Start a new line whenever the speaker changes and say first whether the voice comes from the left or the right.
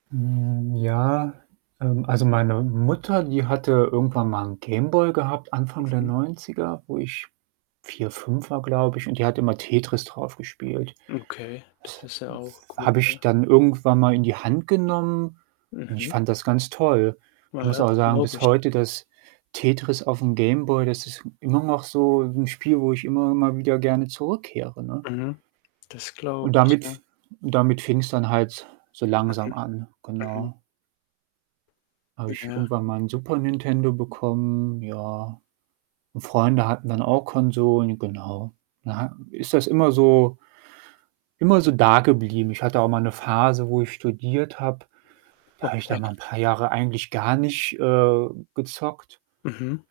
right: Hm, ja, ähm, also, meine Mutter, die hatte irgendwann mal 'n Game Boy gehabt Anfang der
left: Mhm.
right: 90er, wo ich 4, 5 war, glaube ich, und die hat immer Tetris drauf gespielt.
left: Okay, das ist ja
right: Und
left: auch cool,
right: habe ich
left: ne?
right: dann irgendwann mal in die Hand genommen und ich
left: Mhm.
right: fand das ganz toll. Ich
left: Naja,
right: muss aber
left: das
right: sagen,
left: glaube
right: bis
left: ich.
right: heute das Tetris auf 'm Game Boy, das ist immer noch so 'n Spiel, wo ich immer mal wieder gerne zurückkehre, ne?
left: Mhm. Das glaube
right: Und
left: ich,
right: damit
left: ja.
right: f damit fing's dann halt so langsam an,
left: Mhm, mhm.
right: genau. Habe ich
left: Ja.
right: irgendwann mal 'n Super Nintendo bekommen, ja. Und Freunde hatten dann auch Konsolen, genau. Na ja, ist das immer so immer so da geblieben. Ich hatte auch mal 'ne Phase, wo ich studiert habe, da habe ich da
left: Okay.
right: mal paar Jahre eigentlich gar nicht, äh, gezockt.
left: Mhm.